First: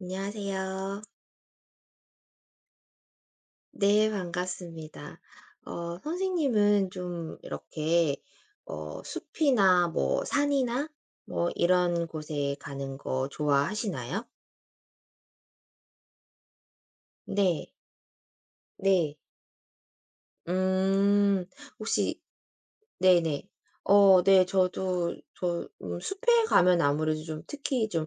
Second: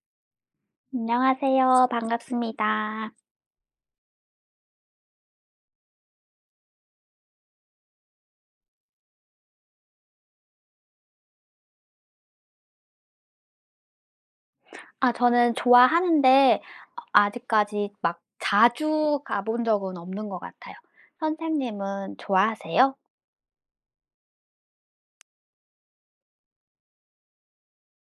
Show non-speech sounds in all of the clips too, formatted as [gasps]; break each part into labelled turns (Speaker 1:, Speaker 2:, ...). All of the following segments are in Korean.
Speaker 1: 안녕하세요.
Speaker 2: 안녕하세요. 반갑습니다.
Speaker 1: 네, 반갑습니다. 선생님은 좀 이렇게 숲이나 뭐 산이나 뭐 이런 곳에 가는 거 좋아하시나요?
Speaker 2: 아, 저는 좋아하는데
Speaker 1: 네,
Speaker 2: 아직까지 막
Speaker 1: 네.
Speaker 2: 자주 가본 적은 없는 것 같아요.
Speaker 1: 음,
Speaker 2: 선생님은
Speaker 1: 혹시
Speaker 2: 좋아하세요?
Speaker 1: 네네. 네, 저도 숲에 가면 아무래도 좀 특히 좀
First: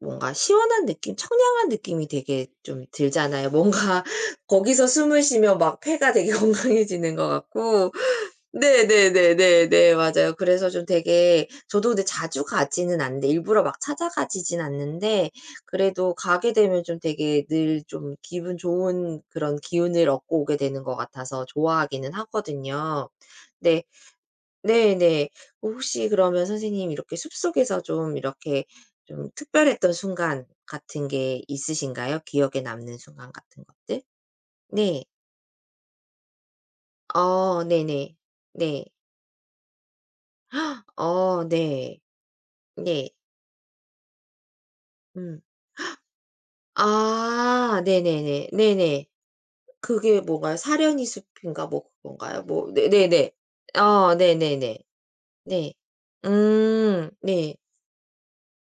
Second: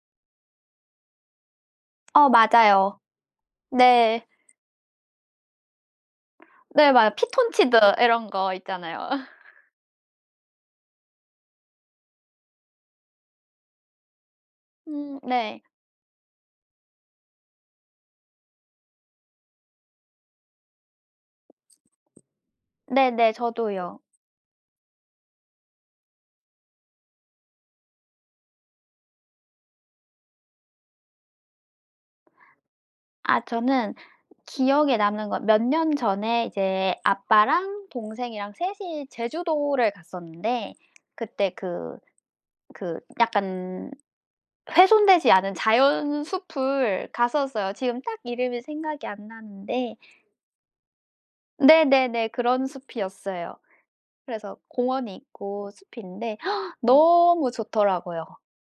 Speaker 1: 뭔가 시원한 느낌, 청량한 느낌이
Speaker 2: 어,
Speaker 1: 되게 좀
Speaker 2: 맞아요.
Speaker 1: 들잖아요. 뭔가
Speaker 2: 네.
Speaker 1: [laughs] 거기서 숨을 쉬면 막 폐가 되게 [laughs]
Speaker 2: 네, 맞아요.
Speaker 1: 건강해지는 것
Speaker 2: 피톤치드
Speaker 1: 같고,
Speaker 2: 이런 거 있잖아요. [laughs]
Speaker 1: 네네네네네. 맞아요. 그래서 좀 되게 저도 근데 자주 가지는 않는데 일부러 막 찾아 가지진
Speaker 2: 음,
Speaker 1: 않는데
Speaker 2: 네.
Speaker 1: 그래도 가게 되면 좀 되게 늘 좀 기분 좋은 그런 기운을 얻고 오게 되는 것 같아서 좋아하기는 하거든요.
Speaker 2: 네네.
Speaker 1: 네.
Speaker 2: 저도요.
Speaker 1: 네네. 혹시 그러면 선생님 이렇게 숲속에서 좀 이렇게 좀 특별했던 순간 같은 게 있으신가요? 기억에 남는 순간
Speaker 2: 아,
Speaker 1: 같은
Speaker 2: 저는
Speaker 1: 것들?
Speaker 2: 기억에
Speaker 1: 네.
Speaker 2: 남는 건 몇 년 전에 이제
Speaker 1: 어
Speaker 2: 아빠랑
Speaker 1: 네네.
Speaker 2: 동생이랑 셋
Speaker 1: 네.
Speaker 2: 이 제주도를 갔었는데,
Speaker 1: 어
Speaker 2: 그때 그
Speaker 1: 네.
Speaker 2: 그
Speaker 1: 네.
Speaker 2: 약간 훼손되지
Speaker 1: 음.
Speaker 2: 않은 자연 숲을 갔었어요.
Speaker 1: 아
Speaker 2: 지금 딱
Speaker 1: 네네네.
Speaker 2: 이름이 생각이
Speaker 1: 네네.
Speaker 2: 안 나는데.
Speaker 1: 그게 뭔가요? 사려니 숲인가 뭐
Speaker 2: 네네네,
Speaker 1: 그건가요?
Speaker 2: 그런
Speaker 1: 뭐 네 네네.
Speaker 2: 숲이었어요.
Speaker 1: 어
Speaker 2: 그래서
Speaker 1: 네네네.
Speaker 2: 공원이 있고
Speaker 1: 네.
Speaker 2: 숲인데, [gasps]
Speaker 1: 음.
Speaker 2: 너무
Speaker 1: 네.
Speaker 2: 좋더라고요.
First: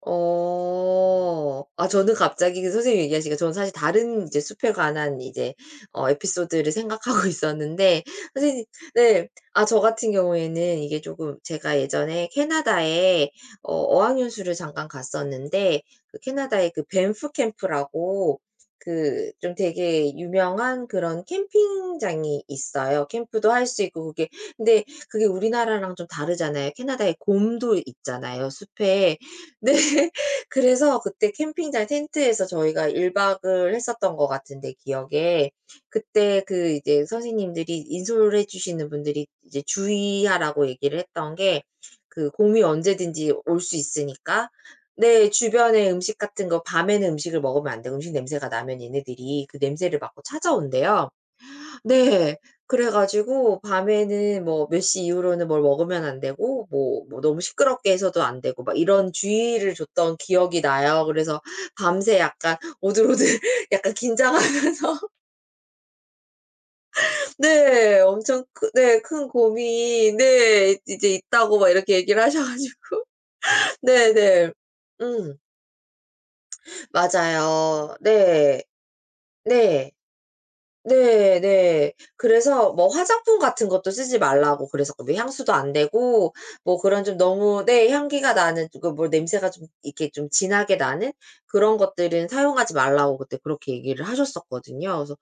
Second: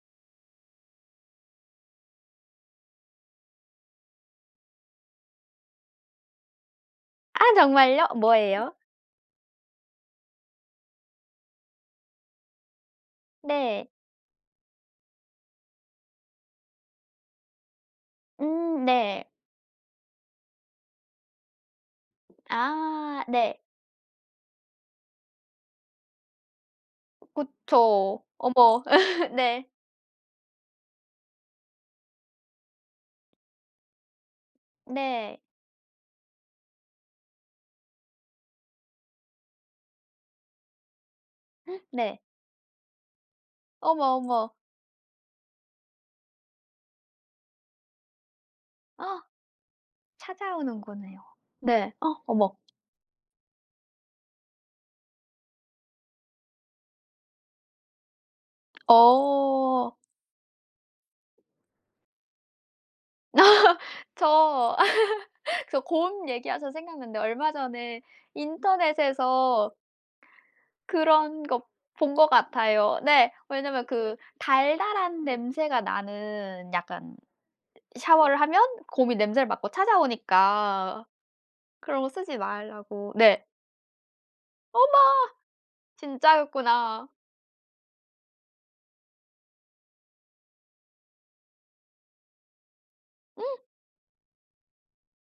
Speaker 1: 어. 아 저는 갑자기 그 선생님 얘기하시니까 저는 사실 다른 이제 숲에 관한 이제 에피소드를 생각하고 [laughs]
Speaker 2: 아,
Speaker 1: 있었는데
Speaker 2: 정말요?
Speaker 1: 선생님
Speaker 2: 뭐예요?
Speaker 1: 네. 아 저 같은 경우에는 이게 조금 제가 예전에 캐나다에
Speaker 2: 네.
Speaker 1: 어학연수를 잠깐 갔었는데 그 캐나다의 그 밴프 캠프라고
Speaker 2: 음, 네.
Speaker 1: 그 좀 되게 유명한 그런 캠핑장이 있어요.
Speaker 2: 아,
Speaker 1: 캠프도
Speaker 2: 네.
Speaker 1: 할 수 있고 그게 근데 그게 우리나라랑 좀 다르잖아요. 캐나다에 곰도
Speaker 2: 그쵸.
Speaker 1: 있잖아요,
Speaker 2: 어머.
Speaker 1: 숲에.
Speaker 2: [laughs] 네.
Speaker 1: 네. [laughs] 그래서 그때 캠핑장 텐트에서 저희가 1 박을 했었던 것 같은데
Speaker 2: 네.
Speaker 1: 기억에. 그때 그 이제 선생님들이 인솔해 주시는 분들이 이제 주의하라고 얘기를 했던 게
Speaker 2: 네.
Speaker 1: 그 곰이 언제든지 올 수
Speaker 2: 어머,
Speaker 1: 있으니까
Speaker 2: 어머.
Speaker 1: 네 주변에 음식 같은 거 밤에는 음식을 먹으면 안 되고 음식 냄새가 나면 얘네들이 그 냄새를 맡고 찾아온대요.
Speaker 2: 찾아오는거네요. 네. 어,
Speaker 1: 네.
Speaker 2: 어머.
Speaker 1: 그래 가지고 밤에는 뭐 몇 시 이후로는 뭘 먹으면 안 되고 뭐 너무 시끄럽게 해서도 안 되고 막 이런 주의를
Speaker 2: 어.
Speaker 1: 줬던 기억이 나요. 그래서 밤새 약간 오들오들 [laughs]
Speaker 2: [laughs]
Speaker 1: 약간 긴장한
Speaker 2: 저 그래서 고음 얘기하셔서 생각났는데,
Speaker 1: [laughs]
Speaker 2: 얼마
Speaker 1: 네.
Speaker 2: 전에
Speaker 1: 엄청 크 네 큰
Speaker 2: 인터넷에서
Speaker 1: 고민 네 이제
Speaker 2: 그런
Speaker 1: 있다고
Speaker 2: 거
Speaker 1: 막 이렇게
Speaker 2: 본
Speaker 1: 얘기를
Speaker 2: 것
Speaker 1: 하셔 가지고
Speaker 2: 같아요. 네.
Speaker 1: [laughs]
Speaker 2: 왜냐면 그
Speaker 1: 네네.
Speaker 2: 달달한
Speaker 1: 음.
Speaker 2: 냄새가 나는 약간
Speaker 1: 맞아요.
Speaker 2: 샤워를 하면
Speaker 1: 네.
Speaker 2: 곰이 냄새를 맡고
Speaker 1: 네.
Speaker 2: 찾아오니까
Speaker 1: 네 네.
Speaker 2: 그런 거 쓰지
Speaker 1: 그래서 뭐
Speaker 2: 말라고.
Speaker 1: 화장품
Speaker 2: 네.
Speaker 1: 같은 것도 쓰지 말라고 그래서 뭐
Speaker 2: 어머,
Speaker 1: 향수도 안 되고 뭐 그런
Speaker 2: 진짜였구나.
Speaker 1: 좀 너무 네 향기가 나는 그 뭐 냄새가 좀 이렇게 좀 진하게 나는 그런 것들은 사용하지 말라고 그때
Speaker 2: 음,
Speaker 1: 그렇게 얘기를 하셨었거든요. 그래서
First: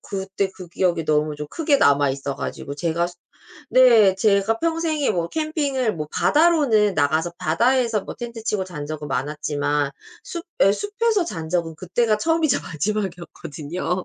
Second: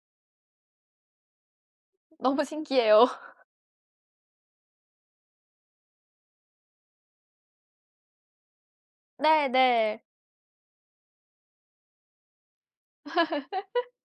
Speaker 1: 그때 그 기억이 너무 좀 크게 남아 있어
Speaker 2: 너무
Speaker 1: 가지고
Speaker 2: 신기해요.
Speaker 1: 제가
Speaker 2: [laughs]
Speaker 1: 네 제가 평생에 뭐 캠핑을 뭐 바다로는 나가서 바다에서 뭐 텐트 치고 잔 적은 많았지만
Speaker 2: 네네.
Speaker 1: 숲 예 숲에서 잔 적은 그때가 처음이자 [laughs] 마지막이었거든요.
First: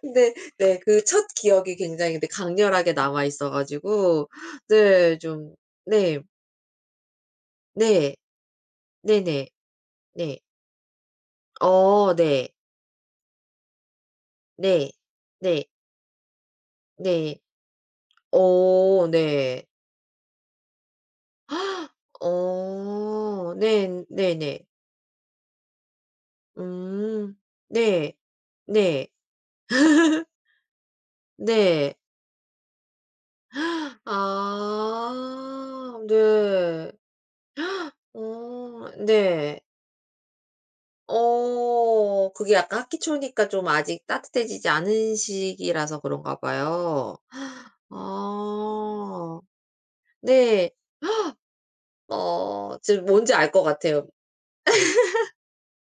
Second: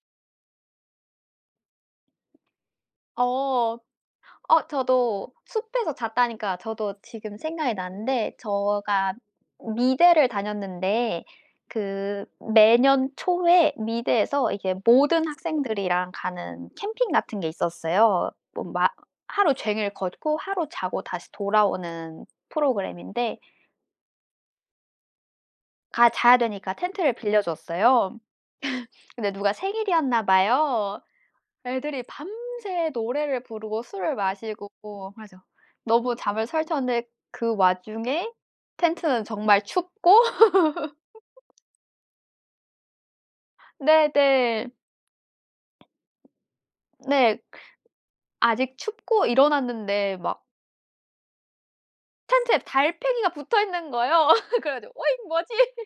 Speaker 1: 근데 네 그 첫 기억이 굉장히 근데 강렬하게 남아 있어
Speaker 2: 어.
Speaker 1: 가지고
Speaker 2: 어,
Speaker 1: 네
Speaker 2: 저도
Speaker 1: 좀
Speaker 2: 숲에서
Speaker 1: 네.
Speaker 2: 잤다니까 저도 지금 생각이
Speaker 1: 네.
Speaker 2: 나는데, 제가
Speaker 1: 네 네. 네.
Speaker 2: 미대를
Speaker 1: 네.
Speaker 2: 다녔는데
Speaker 1: 어
Speaker 2: 그
Speaker 1: 네.
Speaker 2: 매년 초에 미대에서 이게
Speaker 1: 네.
Speaker 2: 모든
Speaker 1: 네.
Speaker 2: 학생들이랑 가는 캠핑
Speaker 1: 네.
Speaker 2: 같은 게 있었어요.
Speaker 1: 어
Speaker 2: 하루
Speaker 1: 네.
Speaker 2: 종일 걷고 하루 자고 다시
Speaker 1: [gasps]
Speaker 2: 돌아오는 프로그램인데,
Speaker 1: 어 네. 네 네.
Speaker 2: 가 자야 되니까 텐트를
Speaker 1: 음.
Speaker 2: 빌려
Speaker 1: 네.
Speaker 2: 줬어요.
Speaker 1: 네.
Speaker 2: 근데 누가 생일이었나
Speaker 1: [laughs]
Speaker 2: 봐요.
Speaker 1: 네.
Speaker 2: 애들이 밤새 노래를 부르고
Speaker 1: [gasps]
Speaker 2: 술을 마시고 하죠.
Speaker 1: 아
Speaker 2: 너무 잠을
Speaker 1: 네.
Speaker 2: 설쳤는데, 그 와중에
Speaker 1: 어
Speaker 2: 텐트는
Speaker 1: 네.
Speaker 2: 정말 춥고. [laughs]
Speaker 1: 어 그게 약간 학기 초니까 좀 아직
Speaker 2: 네네. 네.
Speaker 1: 따뜻해지지 않은 시기라서 그런가 봐요.
Speaker 2: 네, 아직 춥고
Speaker 1: 아.
Speaker 2: 일어났는데 막
Speaker 1: 네.
Speaker 2: 텐트에
Speaker 1: 어 지금
Speaker 2: 달팽이가
Speaker 1: 뭔지 알
Speaker 2: 붙어
Speaker 1: 것
Speaker 2: 있는
Speaker 1: 같아요.
Speaker 2: 거예요. [laughs] 그래 가지고 '어이 뭐지?'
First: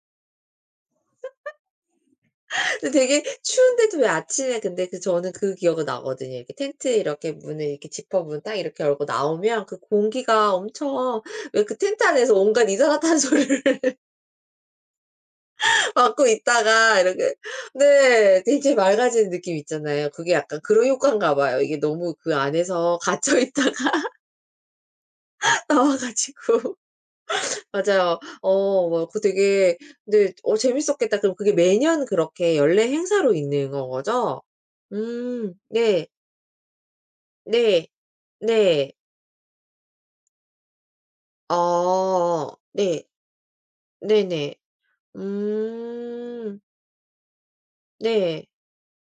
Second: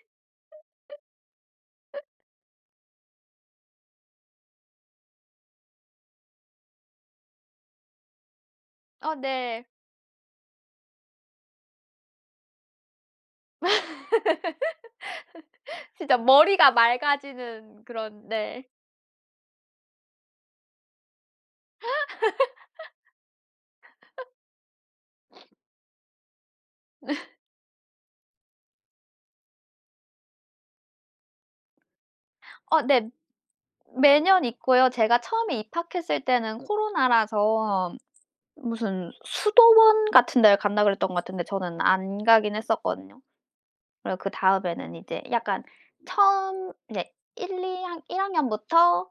Speaker 1: [laughs] 근데 되게 추운데도 왜 아침에 근데 그 저는 그 기억은 나거든요. 이렇게 텐트 이렇게 문을 이렇게 지퍼문 딱 이렇게 열고
Speaker 2: 어, 네.
Speaker 1: 나오면 그 공기가 엄청 왜 그 텐트 안에서 온갖 이산화탄소를
Speaker 2: 진짜
Speaker 1: 받고
Speaker 2: 머리가
Speaker 1: 있다가 이렇게
Speaker 2: 맑아지는 그런.
Speaker 1: 네 굉
Speaker 2: 네.
Speaker 1: 장 맑아지는 느낌 있잖아요. 그게 약간 그런 효과인가 봐요. 이게 너무 그 안에서 갇혀 있다가 [laughs] 나와 가지고 [laughs] 맞아요. 어 뭐 그거 되게 근데 어 재밌었겠다. 그럼 그게 매년 그렇게
Speaker 2: 어,
Speaker 1: 연례
Speaker 2: 네.
Speaker 1: 행사로 있는 건 거죠?
Speaker 2: 매년 있고요. 제가 처음에
Speaker 1: 네.
Speaker 2: 입학했을 때는
Speaker 1: 네.
Speaker 2: 코로나라서
Speaker 1: 네.
Speaker 2: 무슨 수도원 같은 데를 간다 그랬던 것 같은데, 저는 안
Speaker 1: 어.
Speaker 2: 가긴
Speaker 1: 네.
Speaker 2: 했었거든요. 그리고
Speaker 1: 네네.
Speaker 2: 그다음에는 이제 약간
Speaker 1: 음.
Speaker 2: 처음 이제 1이학 일
Speaker 1: 네. 네.
Speaker 2: 학년부터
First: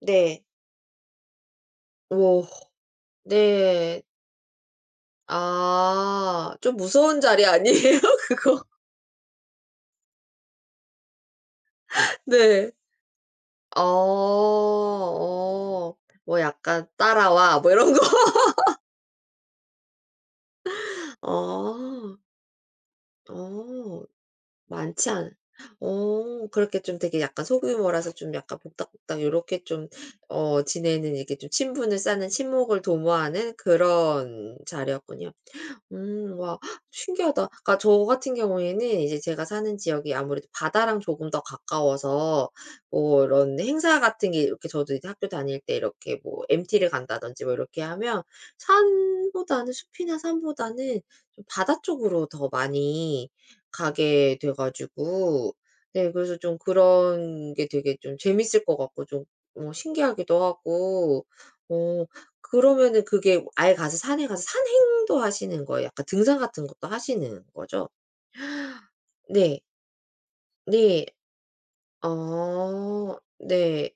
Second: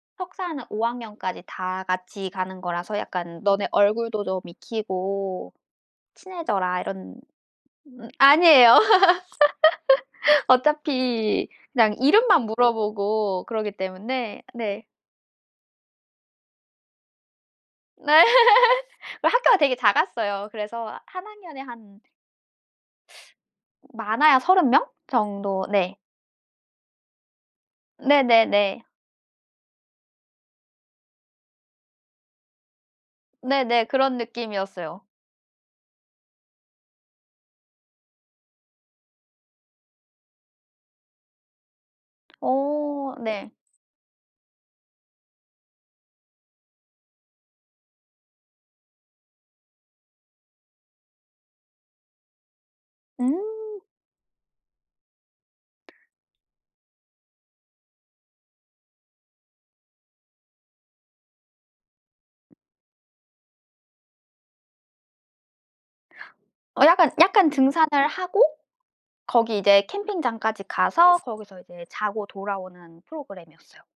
Speaker 1: 네.
Speaker 2: 석사하는 5 학년까지 다 같이
Speaker 1: 오.
Speaker 2: 가는 거라서, 약간 "너네
Speaker 1: 네.
Speaker 2: 얼굴도 좀 익히고
Speaker 1: 아. 좀
Speaker 2: 친해져라." 이런.
Speaker 1: 무서운 자리 아니에요 [laughs] 그거?
Speaker 2: 아니에요. [laughs] 어차피 그냥 이름만
Speaker 1: 네.
Speaker 2: 물어보고 그러기
Speaker 1: 어.
Speaker 2: 때문에. 네.
Speaker 1: 어. 뭐 약간 "따라와." 뭐 이런 거?
Speaker 2: 네.
Speaker 1: [laughs]
Speaker 2: [laughs] 학교가 되게 작았어요. 그래서 한 학년에 한
Speaker 1: 어. 어.
Speaker 2: 많아야 30명
Speaker 1: 많지 않
Speaker 2: 정도. 네.
Speaker 1: 어 그렇게 좀 되게 약간 소규모라서 좀 약간
Speaker 2: 네네네.
Speaker 1: 복닥복닥 요렇게 좀 어 지내는 이렇게 좀 친분을 쌓는 친목을 도모하는
Speaker 2: 네네. 그런
Speaker 1: 그런
Speaker 2: 느낌이었어요.
Speaker 1: 자리였군요. 와 신기하다. 그러니까 저 같은 경우에는 이제 제가 사는 지역이 아무래도 바다랑 조금 더 가까워서
Speaker 2: 어,
Speaker 1: 뭐
Speaker 2: 네.
Speaker 1: 이런 행사 같은 게 이렇게 저도 이제 학교 다닐 때 이렇게 뭐 MT를 간다든지 뭐 이렇게 하면 산보다는 숲이나 산보다는 좀 바다 쪽으로 더 많이
Speaker 2: 음.
Speaker 1: 가게 돼 가지고 네 그래서 좀 그런 게 되게 좀 재밌을 것 같고 좀 어 신기하기도 하고 어 그러면은 그게 아예 가서 산에 가서 산행도 하시는 거예요? 약간 등산 같은
Speaker 2: 어,
Speaker 1: 것도
Speaker 2: 약간
Speaker 1: 하시는
Speaker 2: 약간
Speaker 1: 거죠?
Speaker 2: 등산을 하고 거기
Speaker 1: 네.
Speaker 2: 이제 캠핑장까지
Speaker 1: 네.
Speaker 2: 가서 거기서 이제 자고 돌아오는
Speaker 1: 어.
Speaker 2: 프로그램이었어요.
Speaker 1: 네.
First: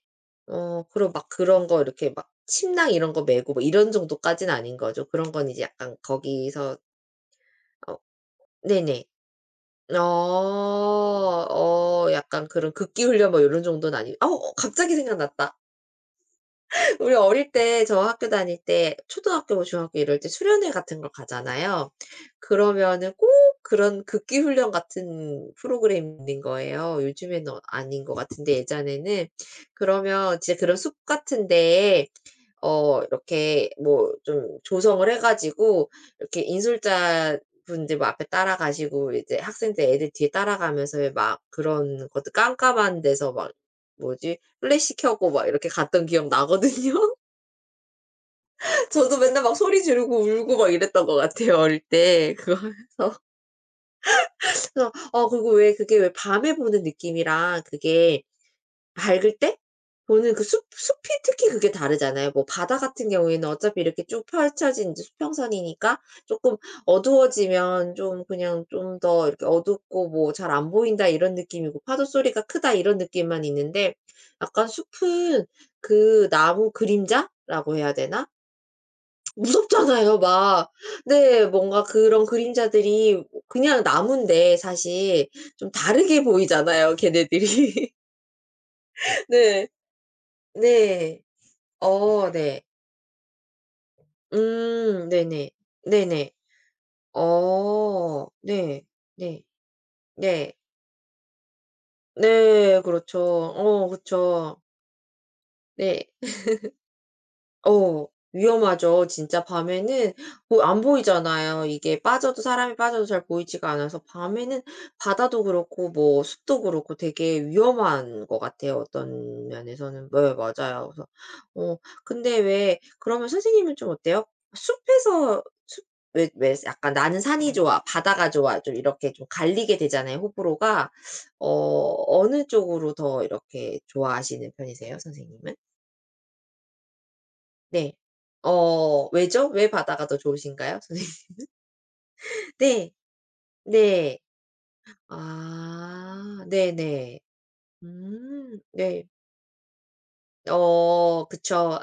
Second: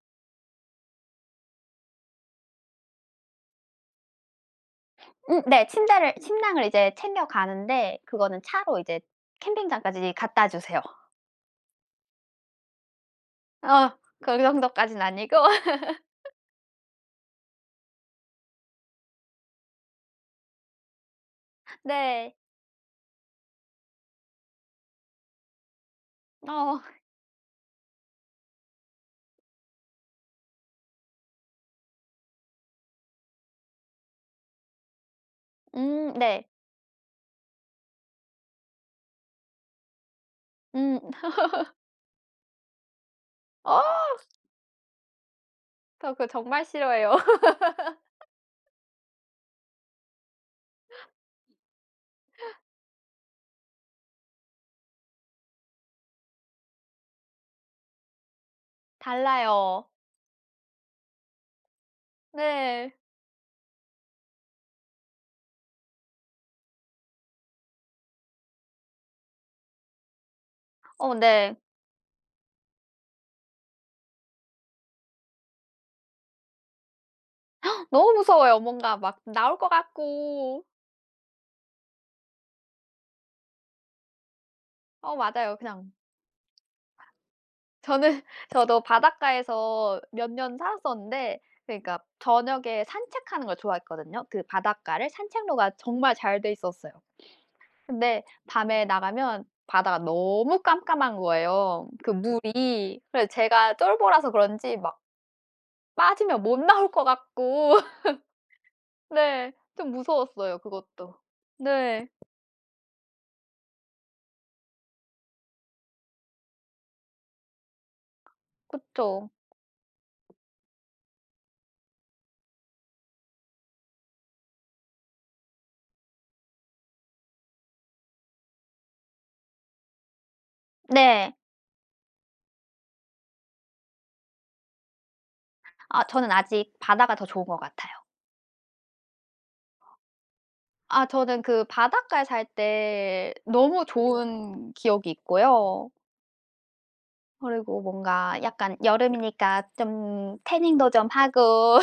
Speaker 1: 어 그럼 막 그런 거 이렇게 막 침낭 이런 거 메고 뭐 이런 정도까지는 아닌 거죠? 그런
Speaker 2: 음,
Speaker 1: 건 이제
Speaker 2: 네.
Speaker 1: 약간
Speaker 2: 침대를 침낭을
Speaker 1: 거기서
Speaker 2: 이제 챙겨
Speaker 1: 어
Speaker 2: 가는데, 그거는 차로 이제
Speaker 1: 네네. 어.
Speaker 2: 캠핑장까지 갖다 주세요.
Speaker 1: 어 약간 그런 극기 훈련 뭐 요런
Speaker 2: 어,
Speaker 1: 정도는 아니 어
Speaker 2: 그
Speaker 1: 어, 갑자기
Speaker 2: 정도까진 아니고.
Speaker 1: 생각났다.
Speaker 2: [laughs]
Speaker 1: 우리 어릴 때 저 학교 다닐 때 초등학교, 중학교 이럴 때 수련회 같은 걸 가잖아요.
Speaker 2: 네.
Speaker 1: 그러면은 꼭 그런 극기 훈련 같은 프로그램인 거예요.
Speaker 2: 어
Speaker 1: 요즘에는 어 아닌 것 같은데 예전에는. 그러면 진짜 그런 숲 같은 데에 어 이렇게 뭐 좀 조성을 해 가지고
Speaker 2: 음,
Speaker 1: 이렇게
Speaker 2: 네.
Speaker 1: 인솔자 분들 뭐 앞에 따라가시고 이제 학생들 애들 뒤에
Speaker 2: 음.
Speaker 1: 따라가면서 막 그런 것도 깜깜한 데서 막
Speaker 2: 어
Speaker 1: 뭐지 플래시 켜고 막 이렇게 갔던
Speaker 2: 저, 그거
Speaker 1: 기억
Speaker 2: 정말
Speaker 1: 나거든요.
Speaker 2: 싫어해요. [laughs]
Speaker 1: 저도 맨날 막 소리 지르고 울고 막 이랬던 것 같아요 어릴 때. 그거 하면서. 그래서 어 그리고 왜 그게 왜 밤에 보는 느낌이랑 그게 밝을 때
Speaker 2: 달라요.
Speaker 1: 보는 그 숲 숲이 특히 그게 다르잖아요. 뭐 바다
Speaker 2: 네.
Speaker 1: 같은 경우에는 어차피 이렇게 쭉 펼쳐진 이제 수평선이니까 쪼끔 어두워지면 좀 그냥 좀 더 이렇게 어둡고 뭐 '잘 안 보인다.'
Speaker 2: 어,
Speaker 1: 이런
Speaker 2: 네.
Speaker 1: 느낌이고 '파도 소리가 크다.' 이런 느낌만 있는데 약간 숲은 그 나무 그림자라고 해야
Speaker 2: 너무
Speaker 1: 되나?
Speaker 2: 무서워요. 뭔가 막 나올 것
Speaker 1: 무섭잖아요
Speaker 2: 같고.
Speaker 1: 막. 네 뭔가 그런 그림자들이 그냥 나무인데
Speaker 2: 어,
Speaker 1: 사실
Speaker 2: 맞아요.
Speaker 1: 좀
Speaker 2: 그냥
Speaker 1: 다르게 보이잖아요 걔네들이.
Speaker 2: 저는. [laughs] 저도
Speaker 1: [laughs] 네.
Speaker 2: 바닷가에서 몇 년
Speaker 1: 네.
Speaker 2: 살았었는데, 그러니까
Speaker 1: 어 네.
Speaker 2: 저녁에 산책하는 걸 좋아했거든요. 그 바닷가를
Speaker 1: 네네.
Speaker 2: 산책로가 정말
Speaker 1: 네네.
Speaker 2: 잘 돼 있었어요. 근데
Speaker 1: 어 네.
Speaker 2: 밤에
Speaker 1: 네.
Speaker 2: 나가면 바다가
Speaker 1: 네.
Speaker 2: 너무 깜깜한 거예요, 그
Speaker 1: 네.
Speaker 2: 물이.
Speaker 1: 그렇죠.
Speaker 2: 그래서 제가
Speaker 1: 어그
Speaker 2: 쫄보라서
Speaker 1: 죠
Speaker 2: 그런지 막
Speaker 1: 네.
Speaker 2: 빠지면 못 나올 것 같고.
Speaker 1: 어.
Speaker 2: [laughs]
Speaker 1: 위험하죠. 진짜
Speaker 2: 네, 좀
Speaker 1: 밤에는
Speaker 2: 무서웠어요,
Speaker 1: 보 안
Speaker 2: 그것도.
Speaker 1: 보이잖아요. 이게
Speaker 2: 네.
Speaker 1: 빠져도 사람이 빠져도 잘 보이지가 않아서 밤에는 바다도 그렇고 뭐 숲도 그렇고 되게 위험한 것 같아요
Speaker 2: 그쵸.
Speaker 1: 어떤 면에서는. 네 맞아요. 그래서 어 근데 왜 그러면 선생님은 좀 어때요? 숲에서 숲 왜 왜 약간 '나는 산이 좋아. 바다가 좋아.' 좀 이렇게 좀 갈리게 되잖아요 호불호가.
Speaker 2: 네.
Speaker 1: 어 어느 쪽으로 더 이렇게 좋아하시는 편이세요 선생님은?
Speaker 2: 아, 저는 아직 바다가 더 좋은 것 같아요.
Speaker 1: 네. 어 왜죠? 왜 바다가 더 좋으신가요? [laughs]
Speaker 2: 아,
Speaker 1: 선생님?
Speaker 2: 저는 그 바닷가에 살
Speaker 1: 네.
Speaker 2: 때 너무
Speaker 1: 네.
Speaker 2: 좋은 기억이 있고요.
Speaker 1: 아 네네.
Speaker 2: 그리고 뭔가 약간
Speaker 1: 네.
Speaker 2: 여름이니까 좀 태닝도 좀
Speaker 1: 어
Speaker 2: 하고,
Speaker 1: 그쵸.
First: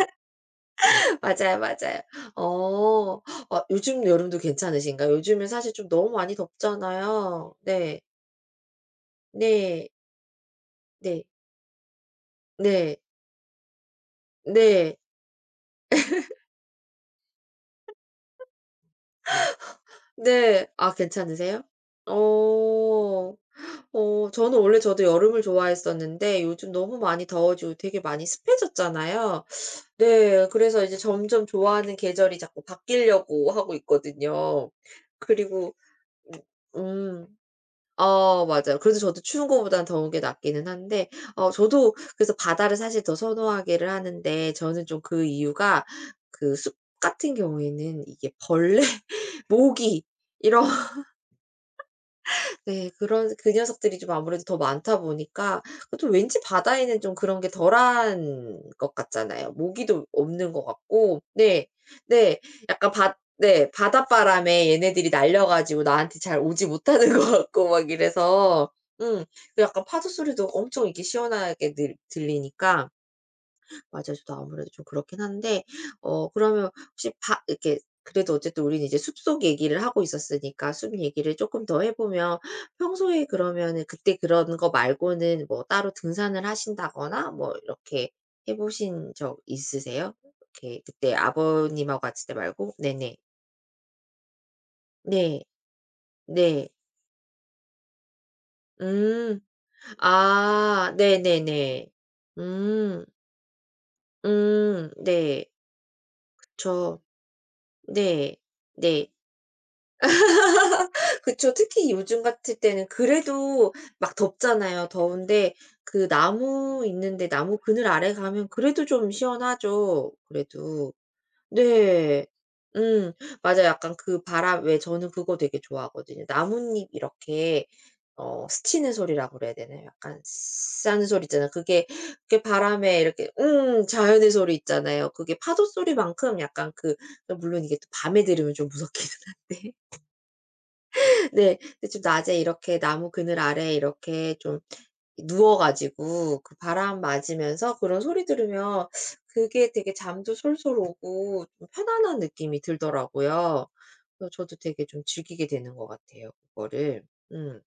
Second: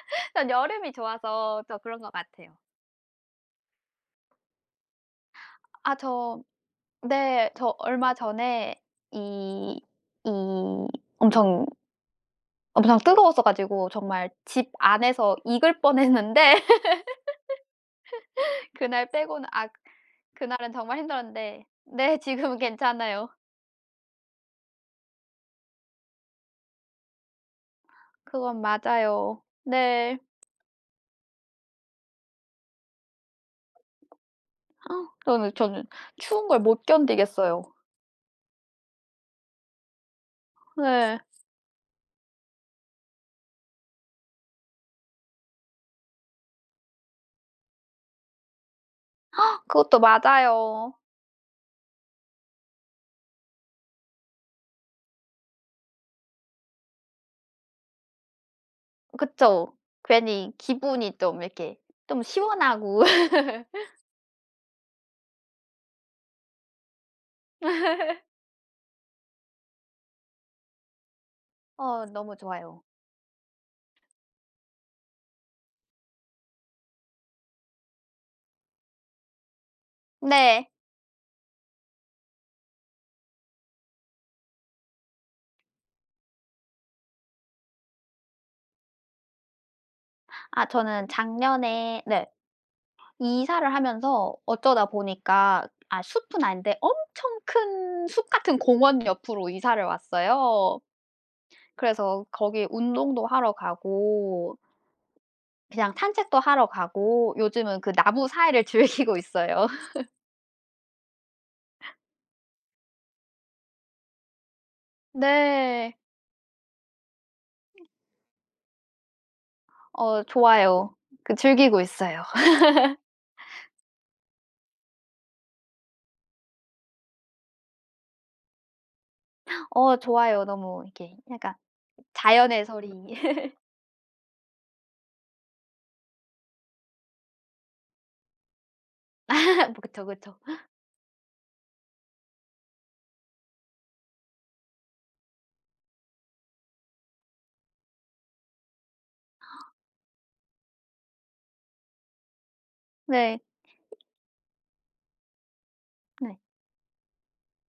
Speaker 2: [laughs] 전 여름이
Speaker 1: [laughs] 맞아요,
Speaker 2: 좋아서 더 그런
Speaker 1: 맞아요.
Speaker 2: 것 같아요.
Speaker 1: 어. 아 요즘 여름도 괜찮으신가요? 요즘은 사실 좀
Speaker 2: 아,
Speaker 1: 너무 많이
Speaker 2: 저. 네.
Speaker 1: 덥잖아요.
Speaker 2: 저
Speaker 1: 네.
Speaker 2: 얼마 전에 이
Speaker 1: 네.
Speaker 2: 이
Speaker 1: 네.
Speaker 2: 엄청, 엄청
Speaker 1: 네.
Speaker 2: 뜨거웠어 가지고 정말 집
Speaker 1: 네.
Speaker 2: 안에서 익을 뻔했는데. [laughs] 그날 빼고는.
Speaker 1: 네.
Speaker 2: 그날은
Speaker 1: 아
Speaker 2: 정말
Speaker 1: 괜찮으세요?
Speaker 2: 힘들었는데 네 지금은 괜찮아요.
Speaker 1: 어. 어 저는 원래 저도 여름을 좋아했었는데 요즘 너무 많이 더워지고 되게 많이
Speaker 2: 그건 맞아요.
Speaker 1: 습해졌잖아요.
Speaker 2: 네.
Speaker 1: 네. 그래서 이제 점점 좋아하는 계절이 자꾸 바뀌려고 하고 있거든요.
Speaker 2: 아, 저는
Speaker 1: 그리고
Speaker 2: 저는 추운 걸
Speaker 1: 음
Speaker 2: 못
Speaker 1: 음.
Speaker 2: 견디겠어요.
Speaker 1: 어 맞아요. 그래도 저도 추운 거보다 더운 게 낫기는 한데
Speaker 2: 네.
Speaker 1: 어 저도 그래서 바다를 사실 더 선호하기를 하는데 저는 좀 그 이유가 그 숲 같은 경우에는 이게 벌레, [laughs]
Speaker 2: 그것도
Speaker 1: 모기 이런
Speaker 2: 맞아요.
Speaker 1: 네. 그런 그 녀석들이 좀 아무래도 더 많다 보니까 그 또 왠지 바다에는 좀 그런 게 덜한 것 같잖아요.
Speaker 2: 그쵸.
Speaker 1: 모기도 없는
Speaker 2: 괜히
Speaker 1: 것
Speaker 2: 기분이
Speaker 1: 같고.
Speaker 2: 좀
Speaker 1: 네.
Speaker 2: 이렇게 좀
Speaker 1: 네. 약간
Speaker 2: 시원하고.
Speaker 1: 바 네. 바닷바람에 얘네들이 날려 가지고 나한테 잘 오지 못하는 [laughs] 것 같고 막
Speaker 2: [laughs]
Speaker 1: 이래서 음 그 약간 파도 소리도 엄청 이렇게 시원하게
Speaker 2: 어, 너무 좋아요.
Speaker 1: 들리니까 맞아요. 저도 아무래도 좀 그렇긴 한데 어 그러면 혹시 바 이렇게 그래도 어쨌든 우리는 이제 숲속 얘기를 하고
Speaker 2: 네.
Speaker 1: 있었으니까 숲 얘기를 조금 더 해 보면 평소에 그러면은 그때 그런 거 말고는 뭐 따로 등산을 하신다거나 뭐 이렇게 해 보신 적 있으세요?
Speaker 2: 아,
Speaker 1: 이렇게
Speaker 2: 저는
Speaker 1: 그때 아버님하고
Speaker 2: 작년에 네
Speaker 1: 갔을 때 말고? 네네.
Speaker 2: 이사를 하면서 어쩌다
Speaker 1: 네.
Speaker 2: 보니까, 아 숲은
Speaker 1: 네.
Speaker 2: 아닌데 엄청 큰 숲 같은 공원
Speaker 1: 음.
Speaker 2: 옆으로 이사를 왔어요.
Speaker 1: 아 네네네.
Speaker 2: 그래서 거기
Speaker 1: 음.
Speaker 2: 운동도 하러 가고
Speaker 1: 음. 네.
Speaker 2: 그냥 산책도 하러
Speaker 1: 그쵸.
Speaker 2: 가고, 요즘은 그 나무
Speaker 1: 네.
Speaker 2: 사이를
Speaker 1: 네.
Speaker 2: 즐기고 있어요.
Speaker 1: 그쵸. 특히 요즘 같을 때는 그래도 막 덥잖아요. 더운데
Speaker 2: 네.
Speaker 1: 그 나무 있는데 나무 그늘 아래 가면 그래도 좀 시원하죠,
Speaker 2: 어, 좋아요.
Speaker 1: 그래도.
Speaker 2: 그 즐기고 있어요.
Speaker 1: 네. 음 맞아요. 약간 그 바람 왜 저는 그거 되게 좋아하거든요. 나뭇잎 이렇게 어 스치는 소리라고 그래야
Speaker 2: [laughs]
Speaker 1: 되나요?
Speaker 2: 어,
Speaker 1: 약간
Speaker 2: 좋아요. 너무
Speaker 1: 스 하는
Speaker 2: 이렇게
Speaker 1: 소리 있잖아요.
Speaker 2: 약간
Speaker 1: 그게
Speaker 2: 자연의 소리.
Speaker 1: 바람에 이렇게 자연의 소리 있잖아요. 그게 파도 소리만큼 약간 그 물론 이게 또 밤에 들으면 좀 무섭기는
Speaker 2: [laughs]
Speaker 1: 한데
Speaker 2: 뭐 그쵸, 그쵸.
Speaker 1: 네. 근데 좀 낮에 이렇게 나무 그늘 아래에 이렇게 좀 누워 가지고 그 바람 맞으면서 그런 소리 들으면 그게 되게 잠도 솔솔 오고 좀 편안한 느낌이
Speaker 2: 네.
Speaker 1: 들더라고요. 그래서 저도 되게 좀 즐기게 되는 것 같아요
Speaker 2: 네.
Speaker 1: 그거를. 음.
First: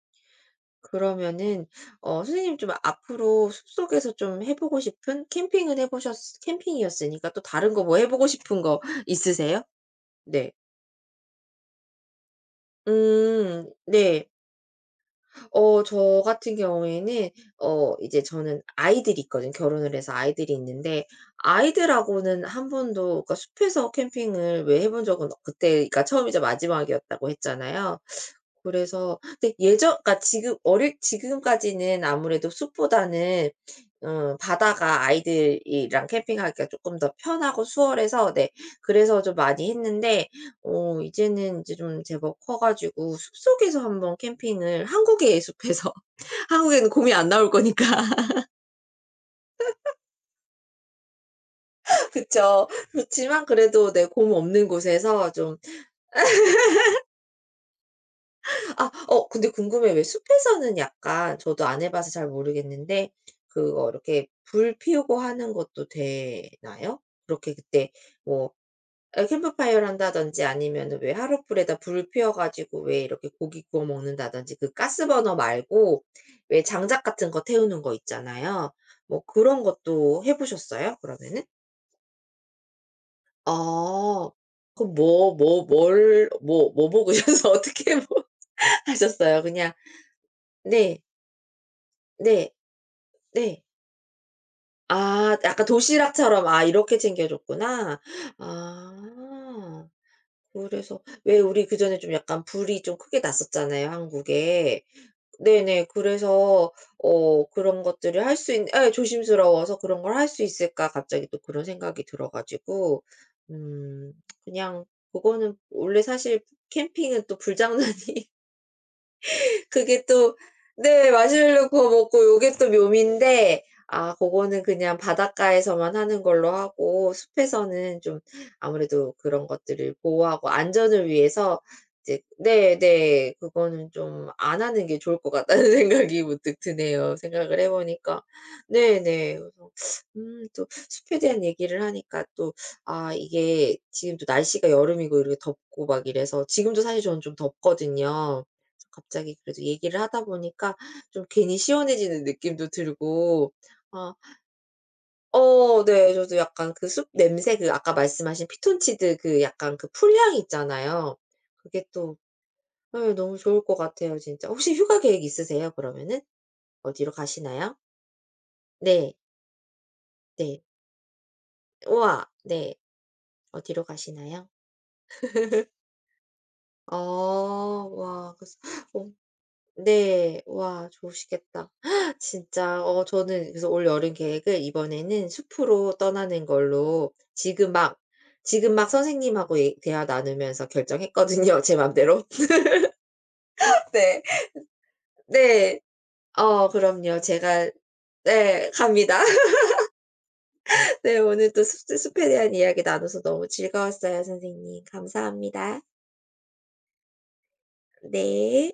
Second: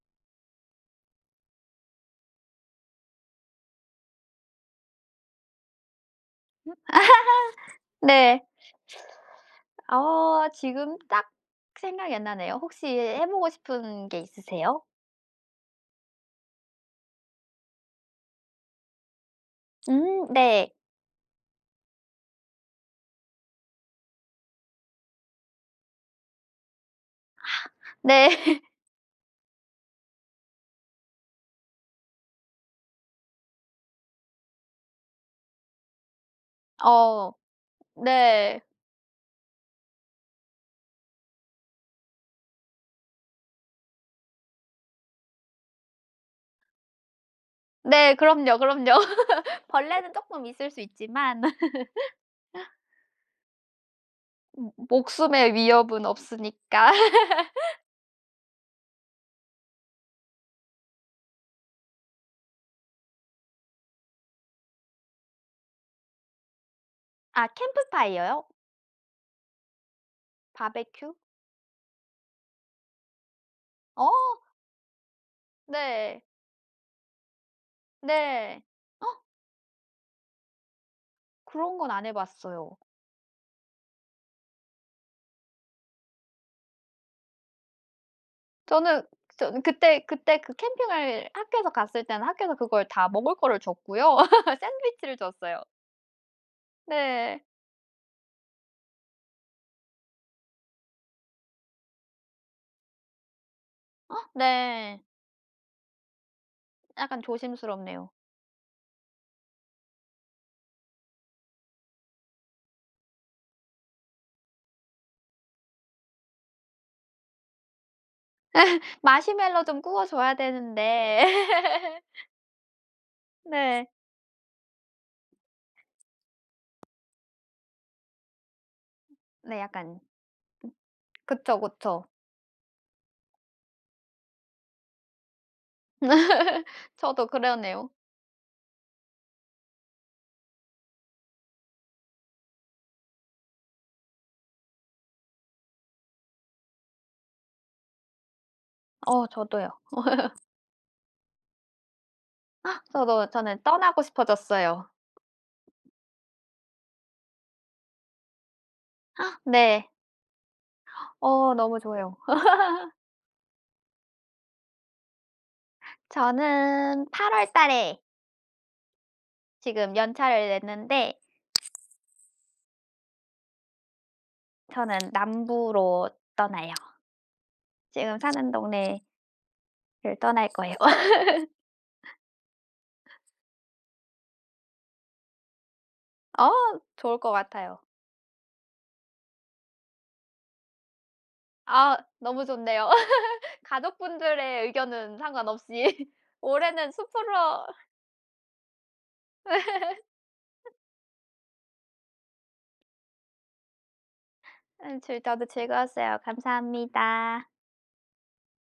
Speaker 1: 그러면은 어 선생님 좀 앞으로 숲속에서 좀 해 보고 싶은 캠핑은 해 보셨 캠핑이었으니까 또 다른 거 뭐 해 보고
Speaker 2: 네.
Speaker 1: 싶은 거 [laughs] 있으세요?
Speaker 2: 어,
Speaker 1: 네.
Speaker 2: 지금 딱 생각이 안 나네요. 혹시 해 보고
Speaker 1: 음.
Speaker 2: 싶은 게
Speaker 1: 네.
Speaker 2: 있으세요?
Speaker 1: 어 저 같은 경우에는 어 이제 저는 아이들이 있거든요. 결혼을 해서
Speaker 2: 음,
Speaker 1: 아이들이
Speaker 2: 네.
Speaker 1: 있는데 아이들하고는 한 번도 그러니까 숲에서 캠핑을 왜 해본 적은 그때가 처음이자 마지막이었다고 했잖아요.
Speaker 2: 네. [laughs]
Speaker 1: 그래서 근데 예전 그러니까 지금 어릴 지금까지는 아무래도 숲보다는 어 바다가 아이들이랑 캠핑하기가 쪼끔 더
Speaker 2: 어,
Speaker 1: 편하고 수월해서 네
Speaker 2: 네.
Speaker 1: 그래서 좀 많이 했는데 어 이제는 이제 좀 제법 커 가지고 숲속에서 한번 캠핑을 한국의 숲에서 [laughs] 한국에는 곰이 안 나올 거니까.
Speaker 2: 네.
Speaker 1: [laughs]
Speaker 2: 그럼요, 그럼요. [laughs] 벌레는 쪼끔 있을 수 있지만. [laughs]
Speaker 1: 그쵸. 그렇지만 그래도 네 곰 없는
Speaker 2: 음,
Speaker 1: 곳에서
Speaker 2: 목숨의
Speaker 1: 좀
Speaker 2: 위협은 없으니까. [laughs]
Speaker 1: 아 어 근데 궁금해 왜 숲에서는 약간 저도 안 해 봐서 잘 모르겠는데 그거 이렇게 불 피우고 하는 것도 되나요?
Speaker 2: 아,
Speaker 1: 그렇게 그때
Speaker 2: 캠프파이어요?
Speaker 1: 뭐 아 캠프파이어를 한다든지 아니면 왜
Speaker 2: 바베큐?
Speaker 1: 하룻불에다 불 피워 가지고 왜 이렇게 고기 구워
Speaker 2: 어,
Speaker 1: 먹는다든지 그 가스버너 말고
Speaker 2: 네.
Speaker 1: 왜 장작 같은 거 태우는 거
Speaker 2: 네.
Speaker 1: 있잖아요.
Speaker 2: 헉.
Speaker 1: 뭐 그런 것도 해 보셨어요? 그러면은?
Speaker 2: 그런 건 안 해 봤어요.
Speaker 1: 아. 그럼 뭘 먹으셔서 [laughs] 어떻게 뭐
Speaker 2: 저는
Speaker 1: 하셨어요?
Speaker 2: 저는
Speaker 1: 그냥
Speaker 2: 그때 그때 그
Speaker 1: 네.
Speaker 2: 캠핑을 학교에서 갔을 때는
Speaker 1: 네.
Speaker 2: 학교에서 그걸 다 먹을 거를
Speaker 1: 네.
Speaker 2: 줬고요. [laughs] 샌드위치를
Speaker 1: 아
Speaker 2: 줬어요.
Speaker 1: 약간 도시락처럼 아 이렇게 챙겨
Speaker 2: 네.
Speaker 1: 줬구나. 아. 그래서 왜 우리 그전에 좀 약간 불이 좀 크게 났었잖아요, 한국에.
Speaker 2: 네.
Speaker 1: 네네. 그래서
Speaker 2: 약간
Speaker 1: 어 그런
Speaker 2: 조심스럽네요.
Speaker 1: 것들을 할 수 있 예 조심스러워서 '그런 걸 할 수 있을까?' 갑자기 또 그런 생각이 들어 가지고 음 그냥 그거는 원래 사실 캠핑은 또 불장난이
Speaker 2: 마시멜로 좀 구워
Speaker 1: 그게
Speaker 2: 줘야
Speaker 1: 또 네
Speaker 2: 되는데.
Speaker 1: 마시멜로 구워 먹고
Speaker 2: [laughs]
Speaker 1: 요게 또 묘미인데
Speaker 2: 네.
Speaker 1: 아 고거는 그냥 바닷가에서만 하는 걸로 하고 숲에서는 좀 아무래도 그런
Speaker 2: 네,
Speaker 1: 것들을
Speaker 2: 약간
Speaker 1: 보호하고 안전을
Speaker 2: 그쵸,
Speaker 1: 위해서
Speaker 2: 그쵸.
Speaker 1: 이제 네네 그거는 좀 안 하는 게 좋을 것 같다는 [laughs] 생각이 문득
Speaker 2: [laughs]
Speaker 1: 드네요
Speaker 2: 저도
Speaker 1: 생각을 해
Speaker 2: 그러네요.
Speaker 1: 보니까. 네네. 그래서 또 숲에 대한 얘기를 하니까 또 아 이게 지금 또 날씨가 여름이고 이렇게 덥고 막 이래서 지금도 사실 저는 좀 덥거든요.
Speaker 2: 어,
Speaker 1: 갑자기 그래도
Speaker 2: 저도요.
Speaker 1: 얘기를 하다 보니까 좀 괜히 시원해지는 느낌도
Speaker 2: 저도
Speaker 1: 들고
Speaker 2: 저는 떠나고
Speaker 1: 아
Speaker 2: 싶어졌어요.
Speaker 1: 어 네. 저도 약간 그 숲 냄새 그 아까 말씀하신 피톤치드 그 약간 그
Speaker 2: 네.
Speaker 1: 풀향 있잖아요.
Speaker 2: 어, 너무
Speaker 1: 그게
Speaker 2: 좋아요.
Speaker 1: 또 네, 너무 좋을 것 같아요 진짜. 혹시 휴가 계획 있으세요 그러면은?
Speaker 2: 저는
Speaker 1: 어디로
Speaker 2: 8월
Speaker 1: 가시나요?
Speaker 2: 달에
Speaker 1: 네.
Speaker 2: 지금 연차를
Speaker 1: 네.
Speaker 2: 냈는데,
Speaker 1: 우와. 네. 어디로 가시나요?
Speaker 2: 저는 남부로 떠나요.
Speaker 1: 어.
Speaker 2: 지금
Speaker 1: 와.
Speaker 2: 사는
Speaker 1: 그래서
Speaker 2: 동네를
Speaker 1: 어 네.
Speaker 2: 떠날 거예요.
Speaker 1: 와
Speaker 2: [laughs]
Speaker 1: 좋으시겠다. [laughs] 진짜 어 저는 그래서 올 여름 계획을 이번에는 숲으로 떠나는
Speaker 2: 어,
Speaker 1: 걸로
Speaker 2: 좋을 것
Speaker 1: 지금
Speaker 2: 같아요.
Speaker 1: 막 지금 막 선생님하고 얘 대화 나누면서 결정했거든요, 제
Speaker 2: 아,
Speaker 1: 맘대로.
Speaker 2: 너무 좋네요. [laughs]
Speaker 1: [laughs] 네.
Speaker 2: 가족분들의 의견은 상관없이.
Speaker 1: 네.
Speaker 2: [laughs]
Speaker 1: 어
Speaker 2: 올해는
Speaker 1: 그럼요.
Speaker 2: 숲으로.
Speaker 1: 제가 네 갑니다. [laughs]
Speaker 2: [laughs]
Speaker 1: 네 오늘 또 숲 숲에 대한 이야기 나눠서 너무 즐거웠어요, 선생님.
Speaker 2: 즐 저도
Speaker 1: 감사합니다.
Speaker 2: 즐거웠어요. 감사합니다.
Speaker 1: 네.